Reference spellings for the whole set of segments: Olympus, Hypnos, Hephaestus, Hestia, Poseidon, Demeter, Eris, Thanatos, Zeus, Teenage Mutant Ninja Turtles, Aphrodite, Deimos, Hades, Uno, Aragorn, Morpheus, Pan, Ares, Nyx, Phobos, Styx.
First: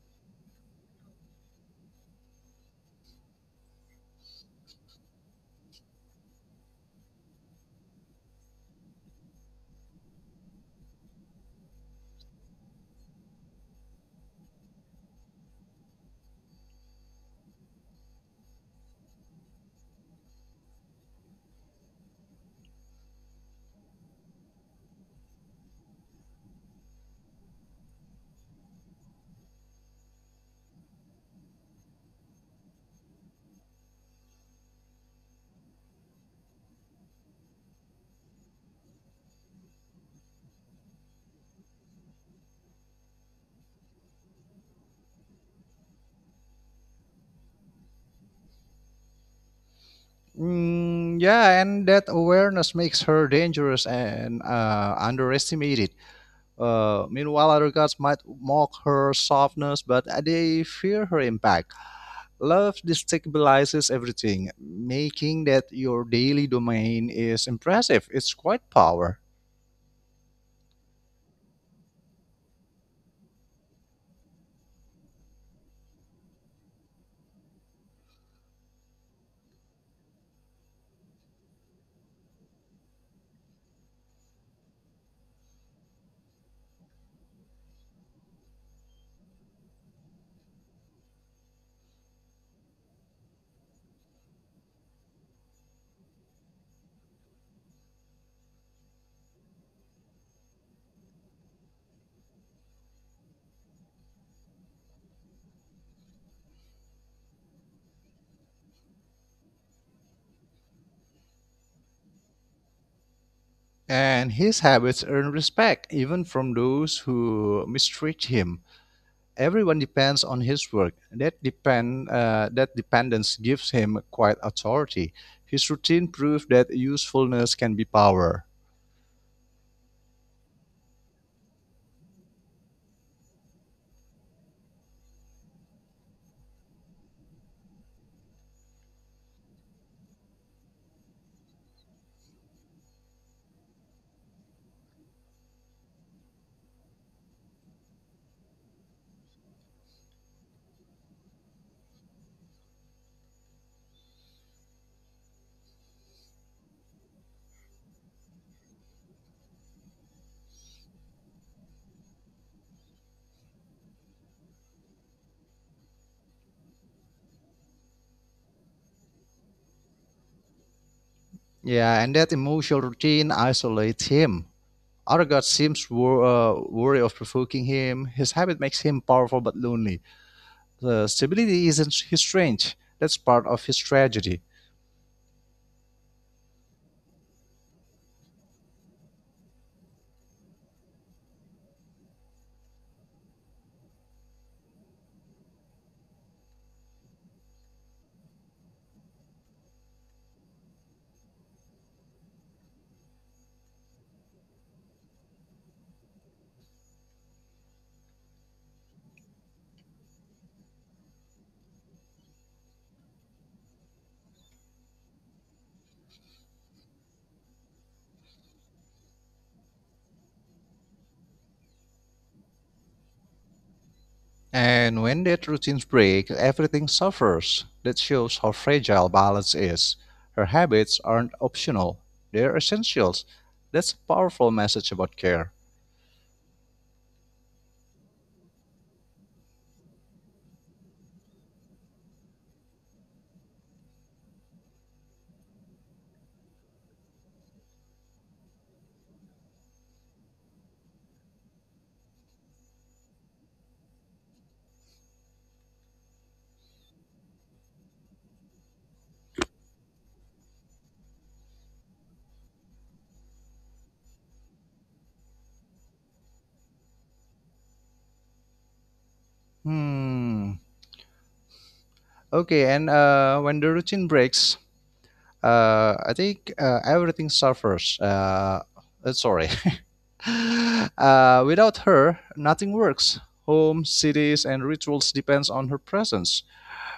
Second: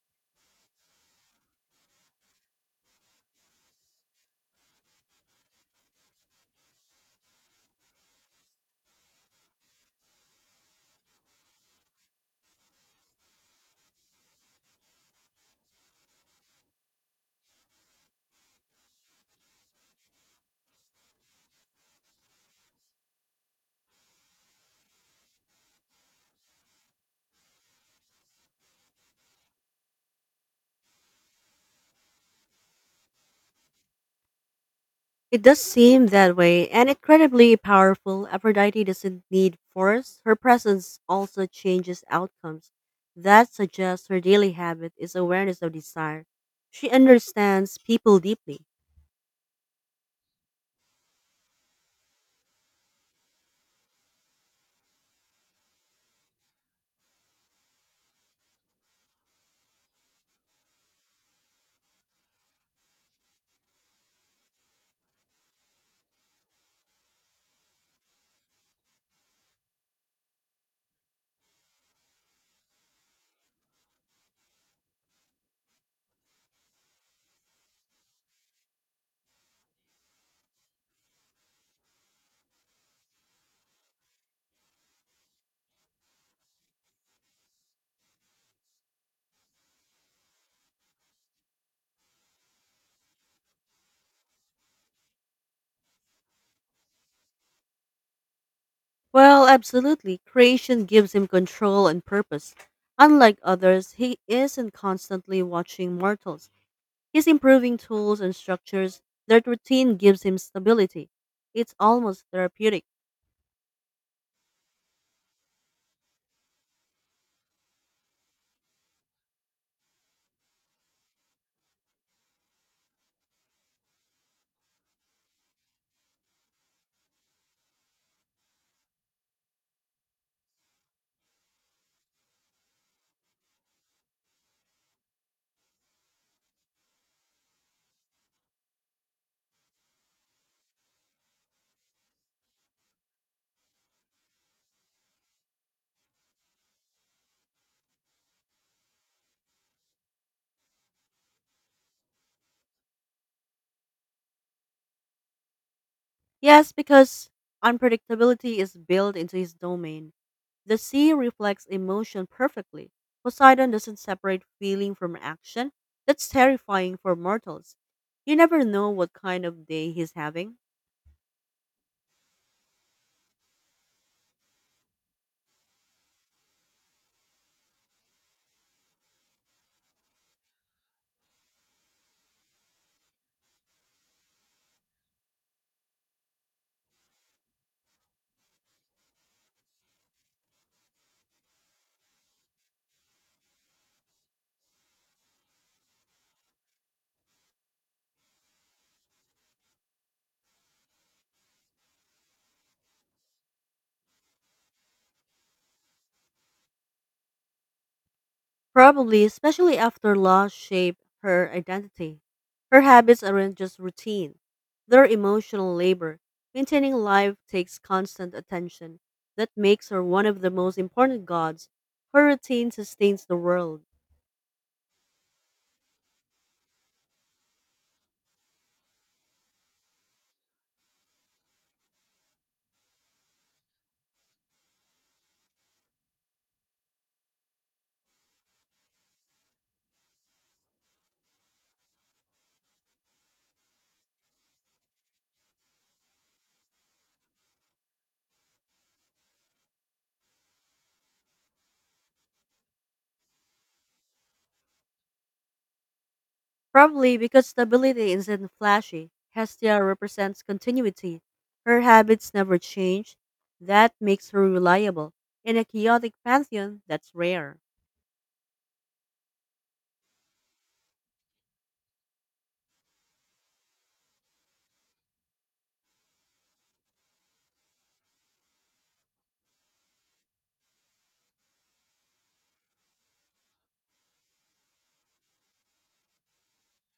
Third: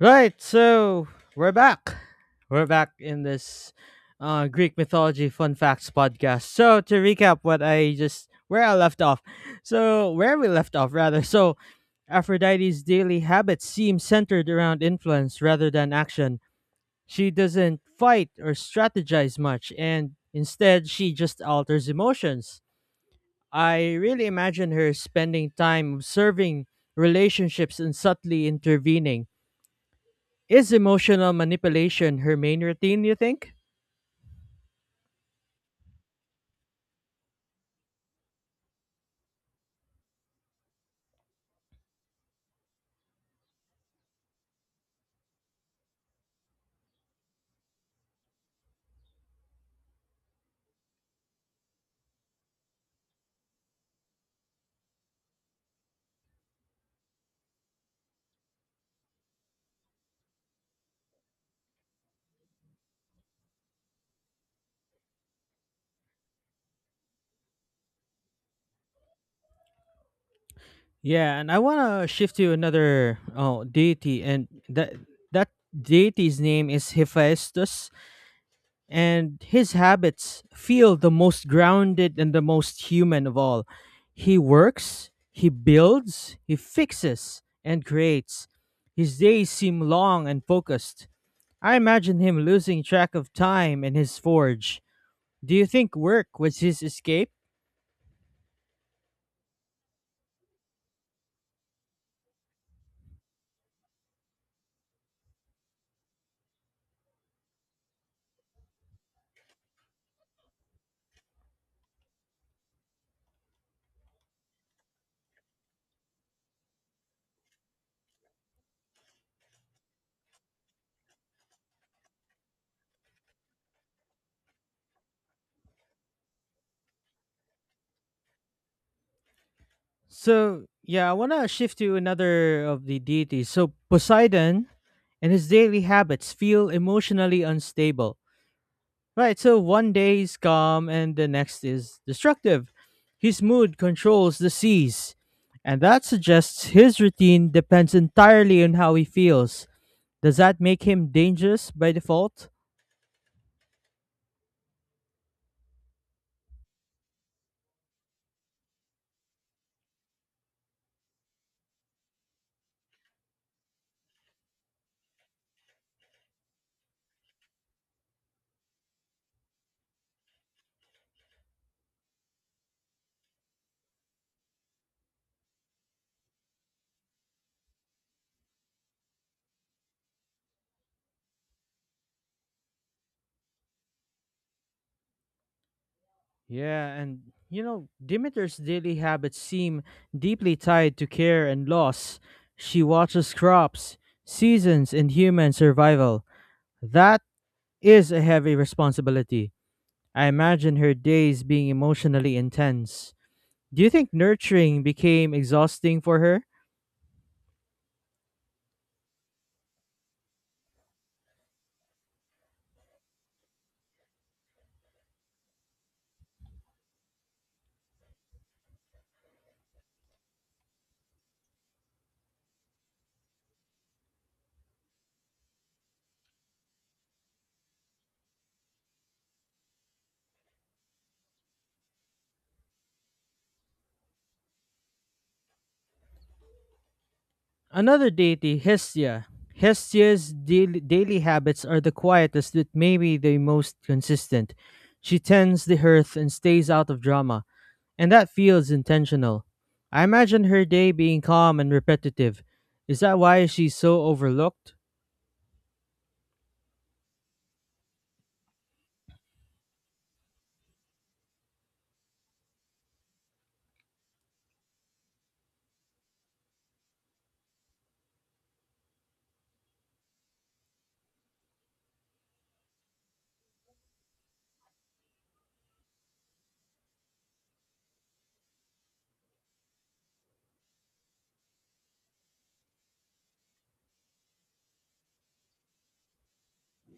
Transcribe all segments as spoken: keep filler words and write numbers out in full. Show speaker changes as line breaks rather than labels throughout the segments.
Right, so we're back. We're back in this uh, Greek mythology fun facts podcast. So to recap what I just where I left off. So where we left off rather. So Aphrodite's daily habits seem centered around influence rather than action. She doesn't fight or strategize much, and instead she just alters emotions. I really imagine her spending time observing relationships and subtly intervening. Is emotional manipulation her main routine, you think?
It does seem that way, and incredibly powerful, Aphrodite doesn't need force. Her presence also changes outcomes. That suggests her daily habit is awareness of desire. She understands people deeply.
Mm, yeah, and that awareness makes her dangerous and uh, underestimated. Uh, meanwhile, other gods might mock her softness, but they fear her impact. Love destabilizes everything, making that your daily domain is impressive. It's quite power.
Yeah, and I want to shift to another oh, deity, and that that deity's name is Hephaestus, and his habits feel the most grounded and the most human of all. He works, he builds, he fixes, and creates. His days seem long and focused. I imagine him losing track of time in his forge. Do you think work was his escape?
Well, absolutely. Creation gives him control and purpose. Unlike others, he isn't constantly watching mortals. He's improving tools and structures. That routine gives him stability. It's almost therapeutic.
And his habits earn respect even from those who mistreat him. Everyone depends on his work. That depend uh, that dependence gives him quite authority. His routine proves that usefulness can be power.
So yeah, I want to shift to another of the deities. So Poseidon and his daily habits feel emotionally unstable. Right, so one day he's calm and the next is destructive. His mood controls the seas, and that suggests his routine depends entirely on how he feels. Does that make him dangerous by default?
Yes, because unpredictability is built into his domain. The sea reflects emotion perfectly. Poseidon doesn't separate feeling from action. That's terrifying for mortals. You never know what kind of day he's having.
Yeah, and that emotional routine isolates him. Aragorn seems wor- uh, wary of provoking him. His habit makes him powerful but lonely. The stability isn't his strength. That's part of his tragedy.
Yeah, and you know, Demeter's daily habits seem deeply tied to care and loss. She watches crops, seasons, and human survival. That is a heavy responsibility. I imagine her days being emotionally intense. Do you think nurturing became exhausting for her?
Probably, especially after laws shape her identity. Her habits aren't just routine, they're emotional labor. Maintaining life takes constant attention. That makes her one of the most important gods. Her routine sustains the world.
And when that routine breaks, everything suffers. That shows how fragile balance is. Her habits aren't optional, they're essentials. That's a powerful message about care.
Another deity, Hestia. Hestia's daily, daily habits are the quietest, but maybe the most consistent. She tends the hearth and stays out of drama. And that feels intentional. I imagine her day being calm and repetitive. Is that why she's so overlooked?
Probably because stability isn't flashy. Hestia represents continuity. Her habits never change. That makes her reliable. In a chaotic pantheon, that's rare.
Hmm. Okay, and uh, when the routine breaks, uh, I think uh, everything suffers. Uh, uh, sorry, Uh, without her, nothing works. Home, cities, and rituals depends on her presence.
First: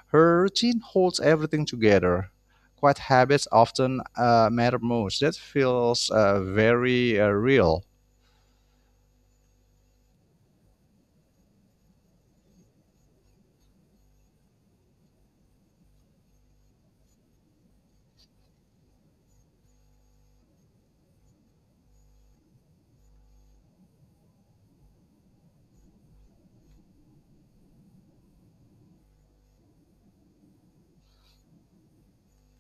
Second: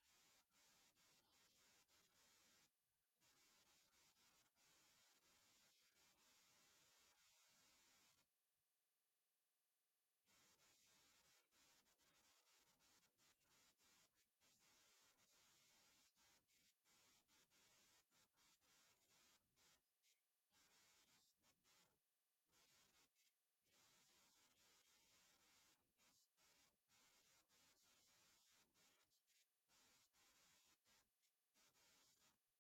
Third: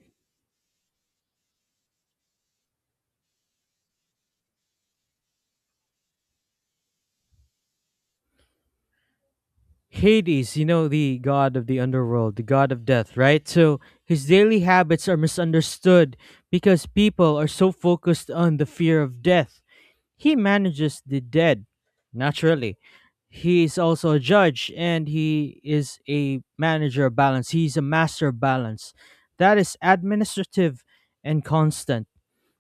Her routine holds everything together. Quiet habits often uh, matter most. That feels uh, very uh, real.
Hades, you know, the god of the underworld, the god of death, right? So his daily habits are misunderstood because people are so focused on the fear of death. He manages the dead, naturally. He is also a judge, and he is a manager of balance. He's a master of balance. That is administrative and constant.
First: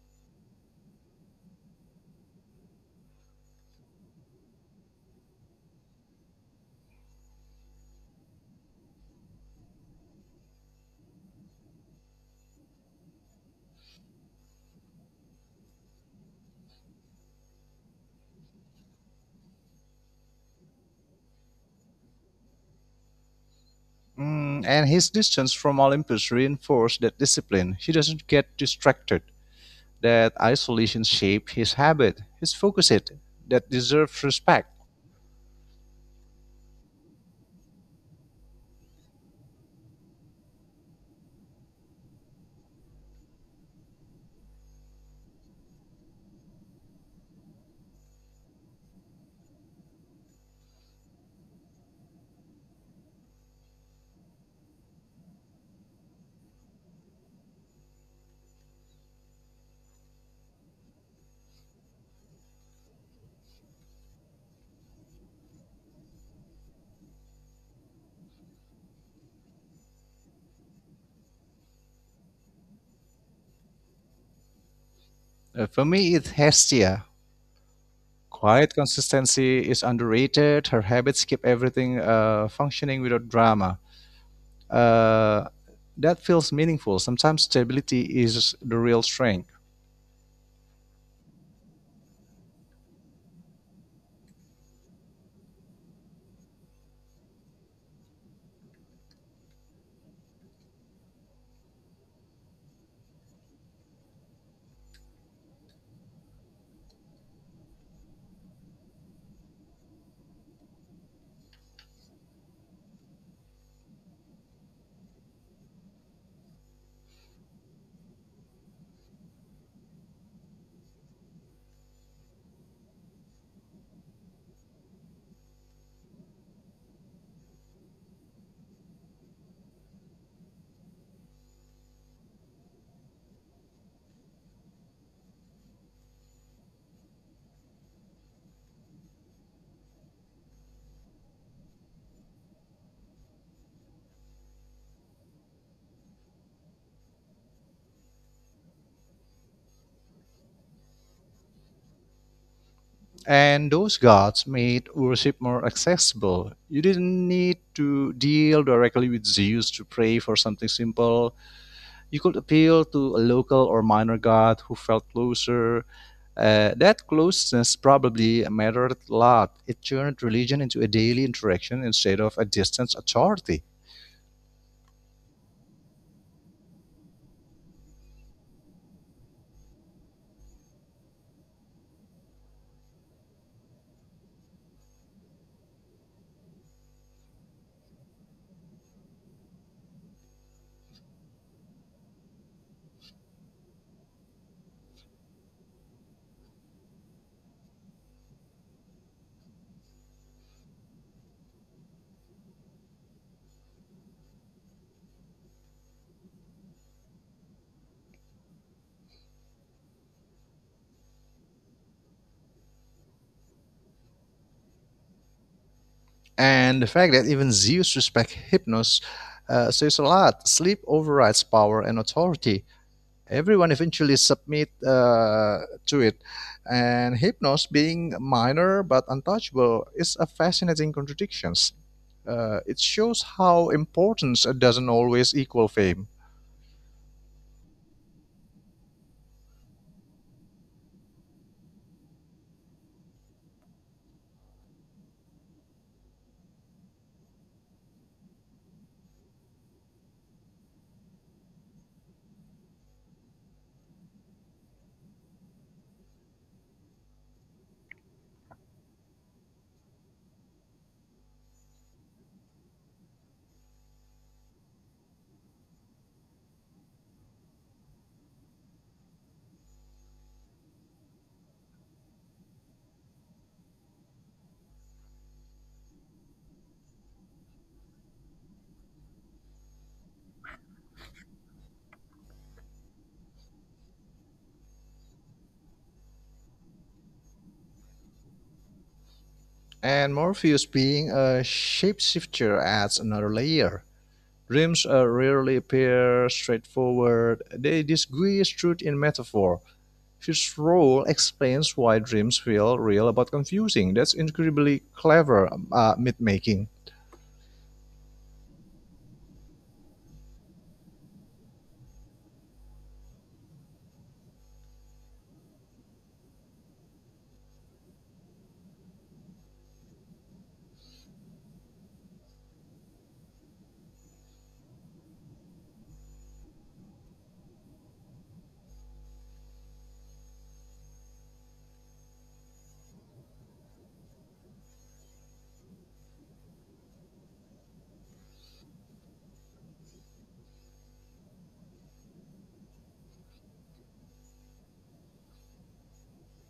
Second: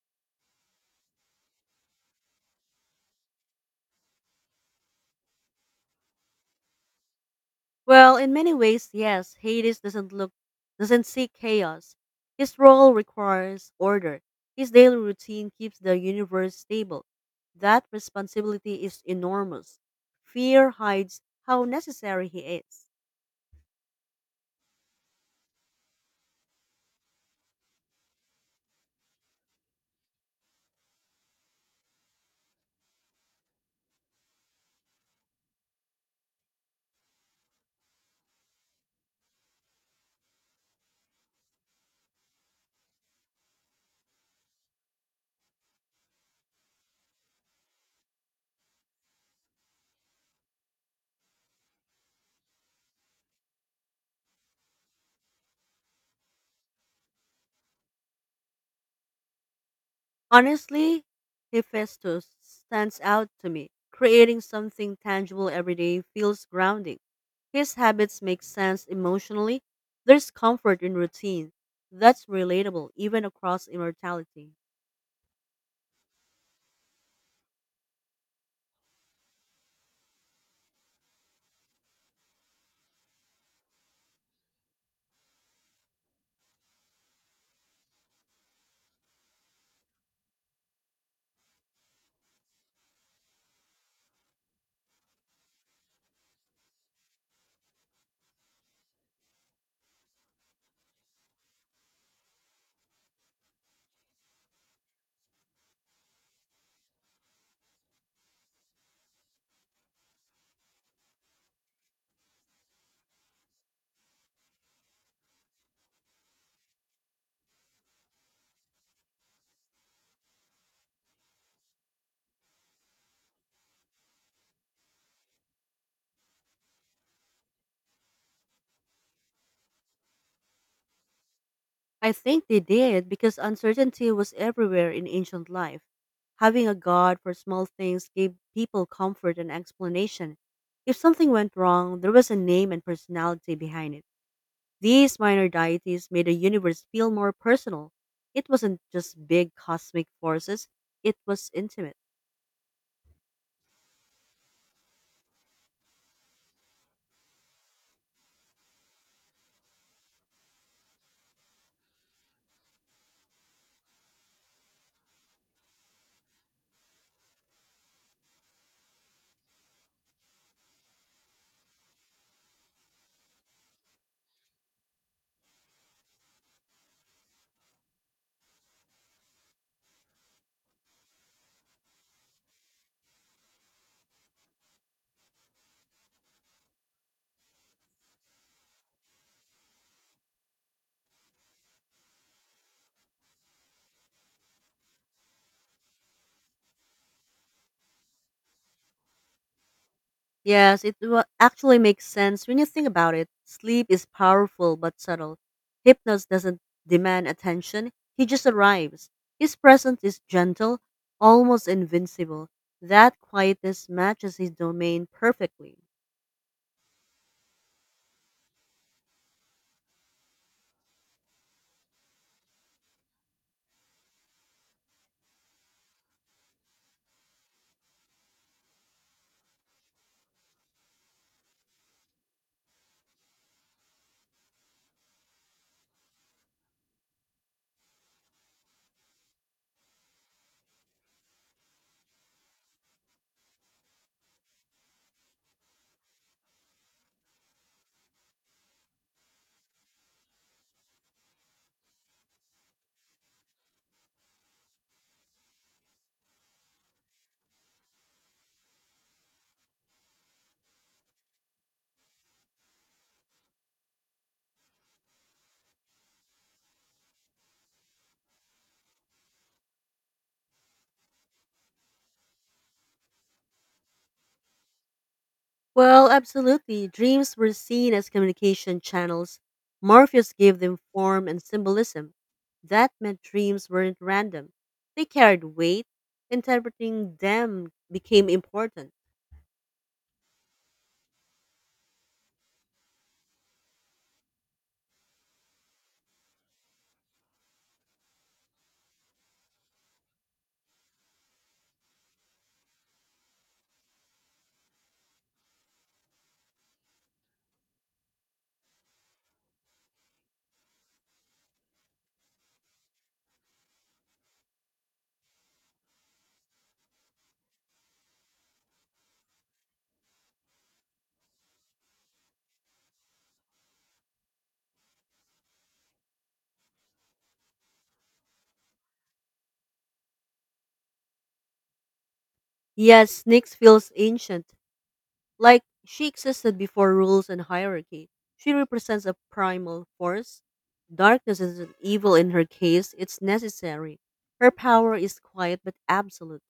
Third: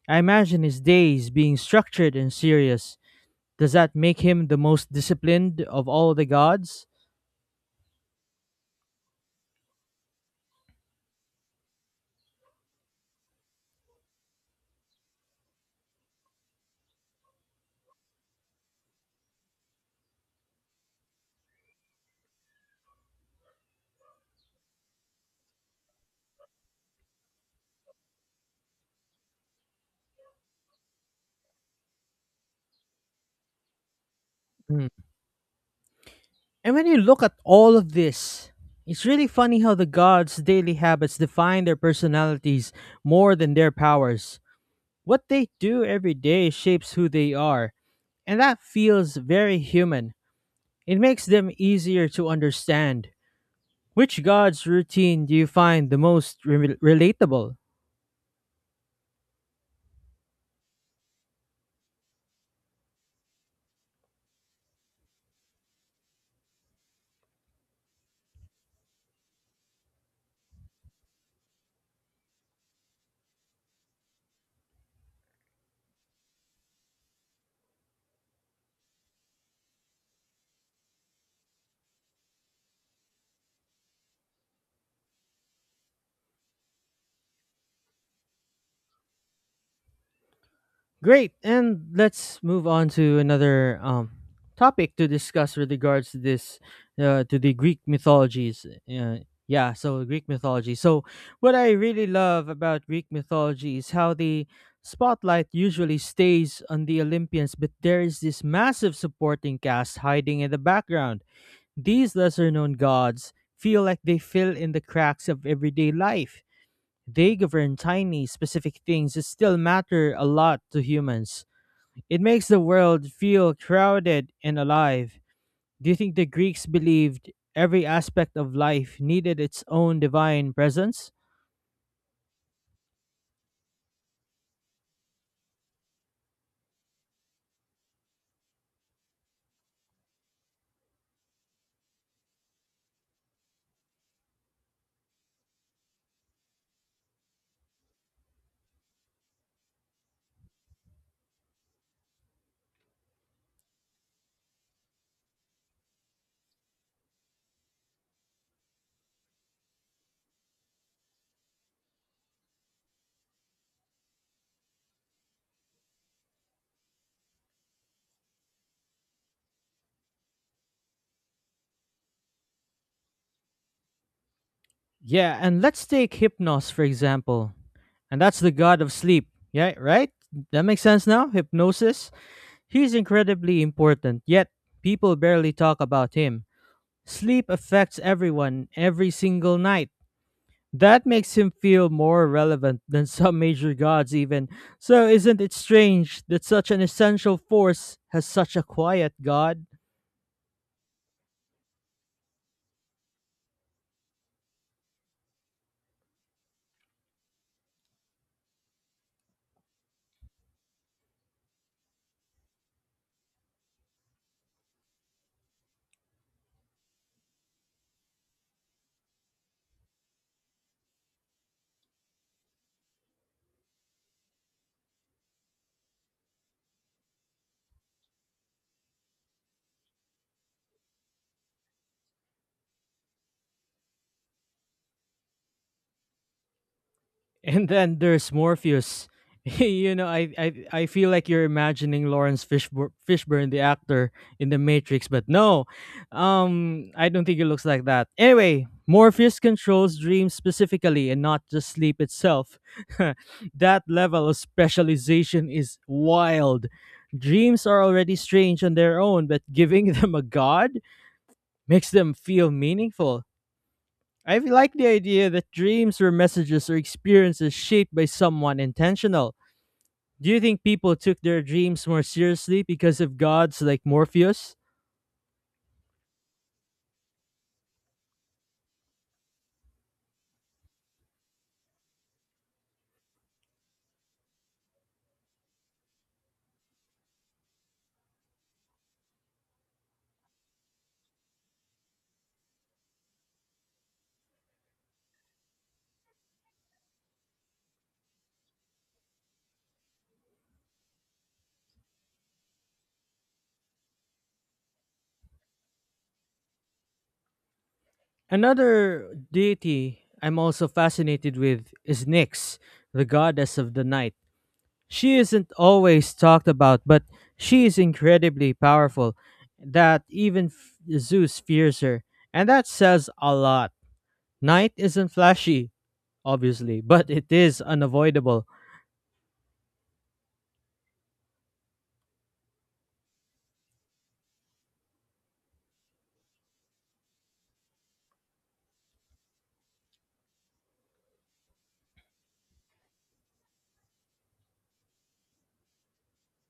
I imagine his days being structured and serious. Does that make him the most disciplined of all the gods?
Well, in many ways, yes, Hades doesn't look doesn't seek chaos. His role requires order. His daily routine keeps the universe stable. That responsibility is enormous. Fear hides how necessary he is.
Mm, and his distance from Olympus reinforced that discipline. He doesn't get distracted. That isolation shaped his habit, his focus it, that deserves respect.
Mm. And when you look at all of this, it's really funny how the gods' daily habits define their personalities more than their powers. What they do every day shapes who they are, and that feels very human. It makes them easier to understand. Which god's routine do you find the most re- relatable?
Honestly, Hephaestus stands out to me. Creating something tangible every day feels grounding. His habits make sense emotionally. There's comfort in routine. That's relatable even across immortality.
Uh, for me, it's Hestia. Quiet consistency is underrated. Her habits keep everything uh, functioning without drama. uh, that feels meaningful. Sometimes stability is the real strength.
Great. And let's move on to another um, topic to discuss with regards to this, uh, to the Greek mythologies. Uh, yeah, so Greek mythology. So, what I really love about Greek mythology is how the spotlight usually stays on the Olympians, but there is this massive supporting cast hiding in the background. These lesser known gods feel like they fill in the cracks of everyday life. They govern tiny, specific things that still matter a lot to humans. It makes the world feel crowded and alive. Do you think the Greeks believed every aspect of life needed its own divine presence?
I think they did because uncertainty was everywhere in ancient life. Having a god for small things gave people comfort and explanation. If something went wrong, there was a name and personality behind it. These minor deities made the universe feel more personal. It wasn't just big cosmic forces, it was intimate.
And those gods made worship more accessible. You didn't need to deal directly with Zeus to pray for something simple. You could appeal to a local or minor god who felt closer, uh, that closeness probably mattered a lot. It turned religion into a daily interaction instead of a distant authority.
Yeah, and let's take Hypnos for example. And that's the god of sleep. Yeah, right? That makes sense now? Hypnosis? He's incredibly important, yet people barely talk about him. Sleep affects everyone every single night. That makes him feel more relevant than some major gods, even. So, isn't it strange that such an essential force has such a quiet god?
Yes, it wa- actually makes sense when you think about it. Sleep is powerful but subtle. Hypnos doesn't demand attention, he just arrives. His presence is gentle, almost invincible. That quietness matches his domain perfectly.
And the fact that even Zeus respects Hypnos uh, says a lot. Sleep overrides power and authority, everyone eventually submit uh, to it. And hypnos, being minor but untouchable, is a fascinating contradiction. Uh, it shows how importance doesn't always equal fame.
And then there's Morpheus. you know, I, I I feel like you're imagining Lawrence Fishbur- Fishburne, the actor, in The Matrix, but no, um, I don't think it looks like that. Anyway, Morpheus controls dreams specifically and not just sleep itself. That level of specialization is wild. Dreams are already strange on their own, but giving them a god makes them feel meaningful. I like the idea that dreams or messages or experiences shaped by someone intentional. Do you think people took their dreams more seriously because of gods like Morpheus?
Well, absolutely. Dreams were seen as communication channels. Morpheus gave them form and symbolism. That meant dreams weren't random, they carried weight. Interpreting them became important.
And Morpheus being a shapeshifter adds another layer. Dreams uh, rarely appear straightforward. They disguise truth in metaphor. His role explains why dreams feel real but confusing. That's incredibly clever uh, myth-making.
Another deity I'm also fascinated with is Nyx, the goddess of the night. She isn't always talked about, but she is incredibly powerful that even f- Zeus fears her, and that says a lot. Night isn't flashy, obviously, but it is unavoidable.
Yes, Styx feels ancient, like she existed before rules and hierarchy. She represents a primal force. Darkness isn't evil in her case, it's necessary. Her power is quiet but absolute.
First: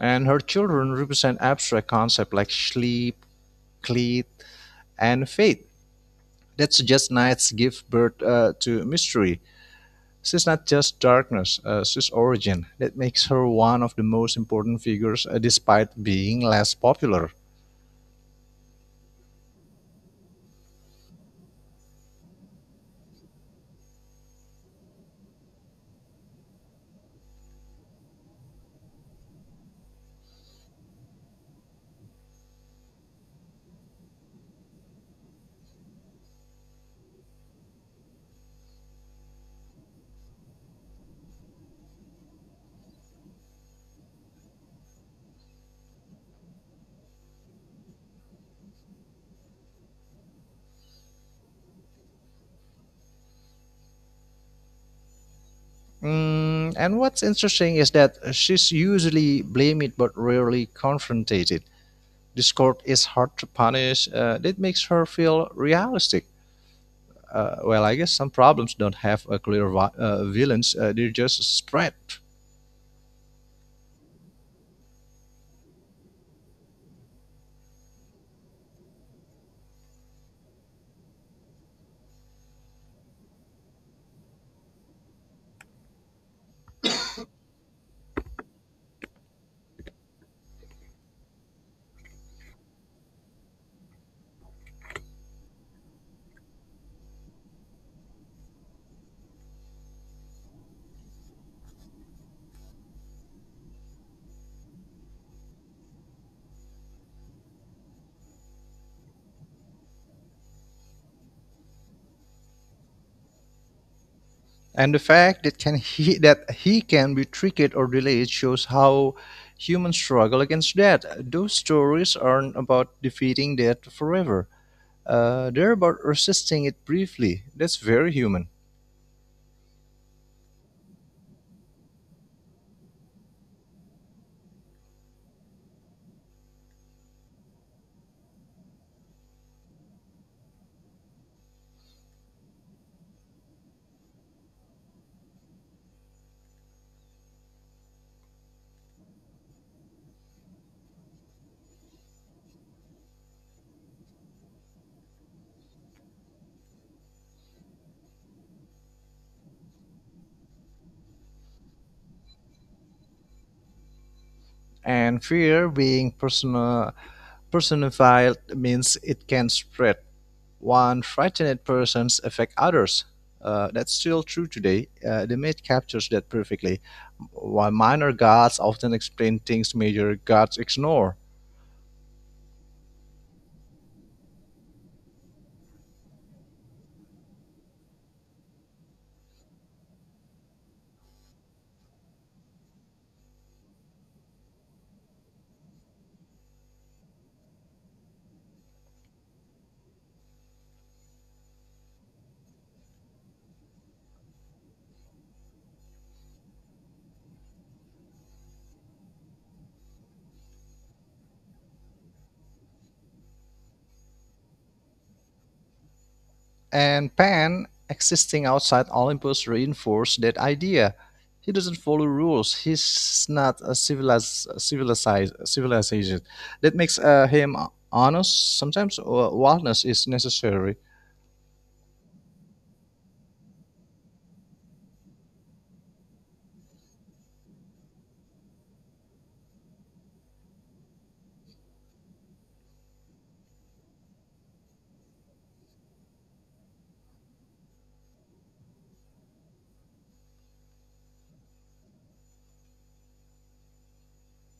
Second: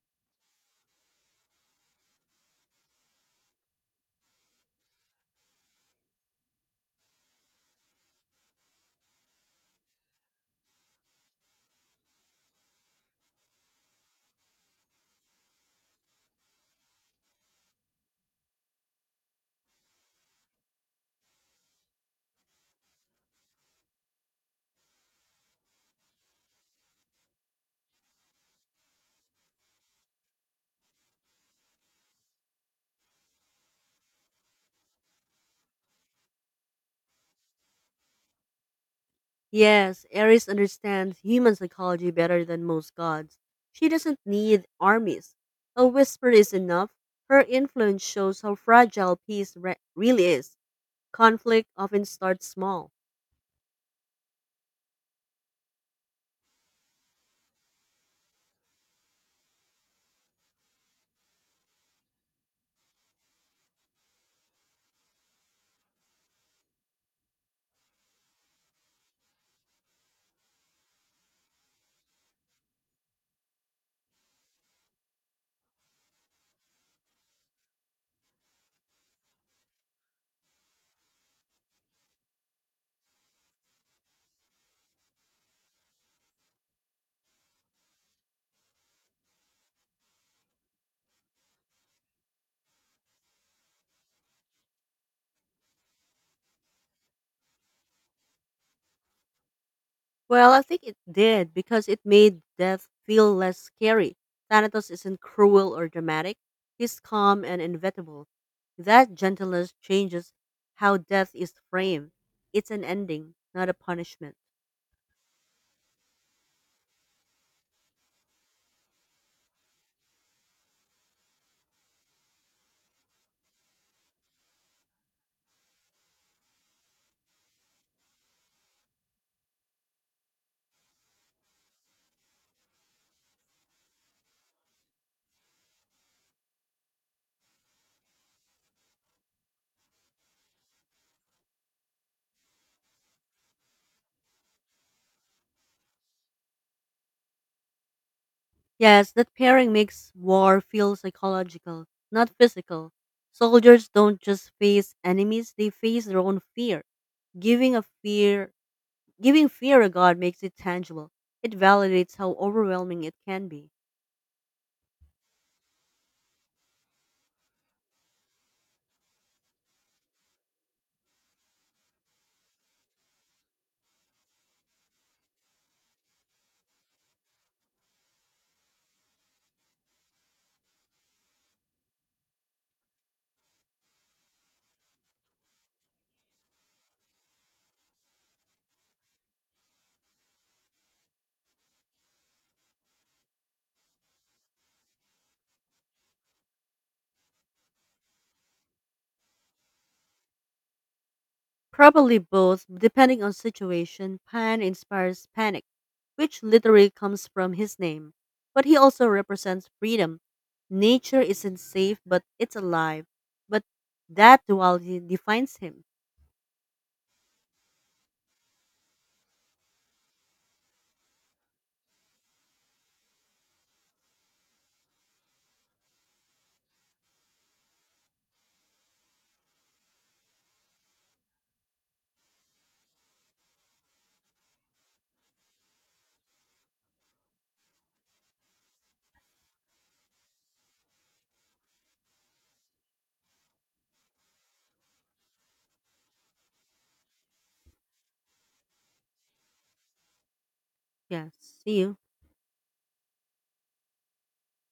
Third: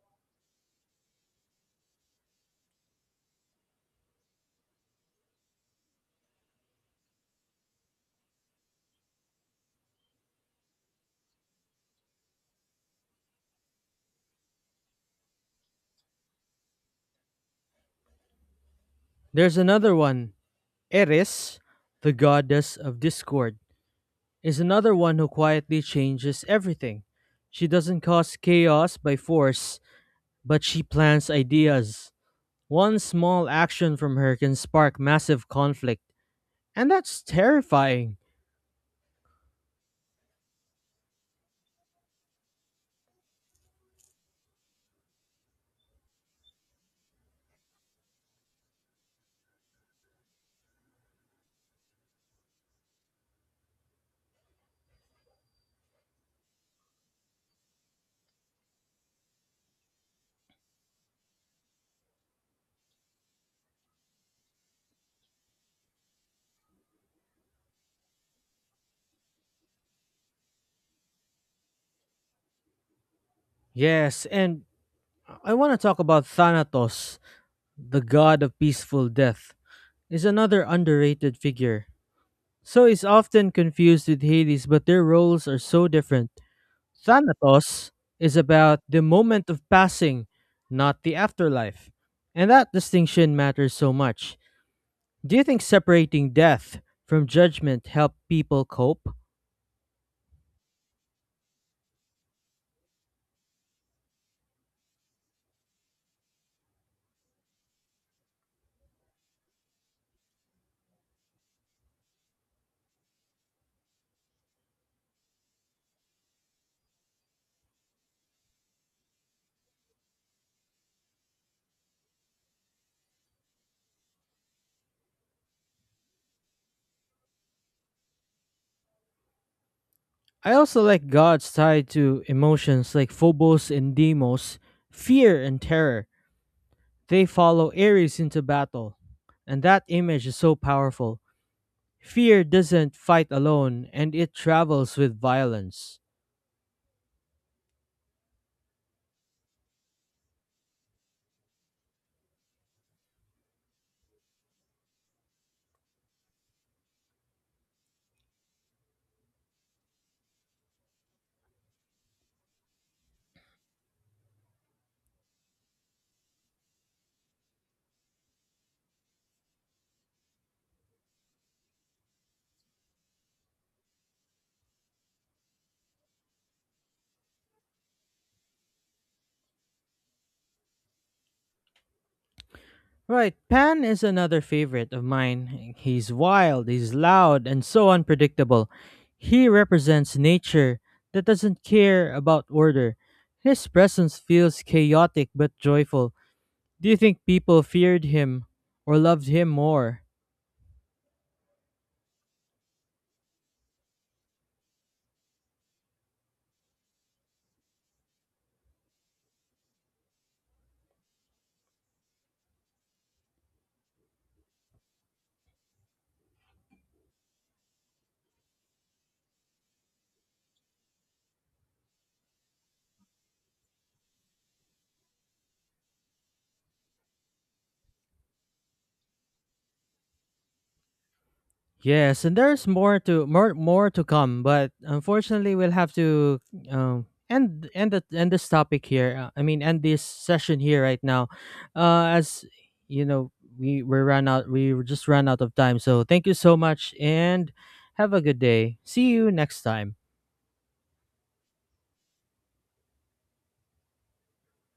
And her children represent abstract concepts like sleep, cleat, and fate, that suggests nights give birth uh, to mystery. She's not just darkness, uh, she's origin. That makes her one of the most important figures uh, despite being less popular.
There's another one. Eris, the goddess of discord, is another one who quietly changes everything. She doesn't cause chaos by force, but she plants ideas. One small action from her can spark massive conflict, and that's terrifying.
Yes, Ares understands human psychology better than most gods. She doesn't need armies. A whisper is enough. Her influence shows how fragile peace re- really is. Conflict often starts small.
Mm, and what's interesting is that she's usually blamed but rarely confronted. Discord is hard to punish, uh, that makes her feel realistic. Uh, well, I guess some problems don't have a clear uh, villains. Uh, they're just spread.
Yes, and I want to talk about Thanatos. The god of peaceful death, is another underrated figure. So he's often confused with Hades, but their roles are so different. Thanatos is about the moment of passing, not the afterlife. And that distinction matters so much. Do you think separating death from judgment helped people cope?
Well, I think it did because it made death feel less scary. Thanatos isn't cruel or dramatic, he's calm and inevitable. That gentleness changes how death is framed. It's an ending, not a punishment.
And the fact that can he that he can be tricked or delayed shows how humans struggle against that. Those stories aren't about defeating death forever. Uh, they're about resisting it briefly. That's very human.
I also like gods tied to emotions like Phobos and Deimos, fear and terror. They follow Ares into battle. And that image is so powerful. Fear doesn't fight alone, and it travels with violence.
Yes, that pairing makes war feel psychological, not physical. Soldiers don't just face enemies, they face their own fear. Giving a fear Giving fear a god makes it tangible. It validates how overwhelming it can be.
And fear being persona- personified means it can spread. One frightened persons affect others. Uh, that's still true today. Uh, the myth captures that perfectly. While minor gods often explain things major gods ignore.
Right, Pan is another favorite of mine. He's wild, he's loud, and so unpredictable. He represents nature that doesn't care about order. His presence feels chaotic but joyful. Do you think people feared him or loved him more?
Probably both, depending on situation, Pan inspires panic, which literally comes from his name. But he also represents freedom. Nature isn't safe, but it's alive. But That duality defines him.
And Pan, existing outside Olympus, reinforced that idea. He doesn't follow rules. He's not a civilized, civilized civilization. That makes uh, him honest. Sometimes uh, wildness is necessary.
Yes, and there's more to more more to come, but unfortunately, we'll have to um, end end the, end this topic here. Uh, I mean, end this session here right now, uh, as you know, we we ran out. We just ran out of time. So thank you so much, and have a good day. See you next time.
Yeah. See you.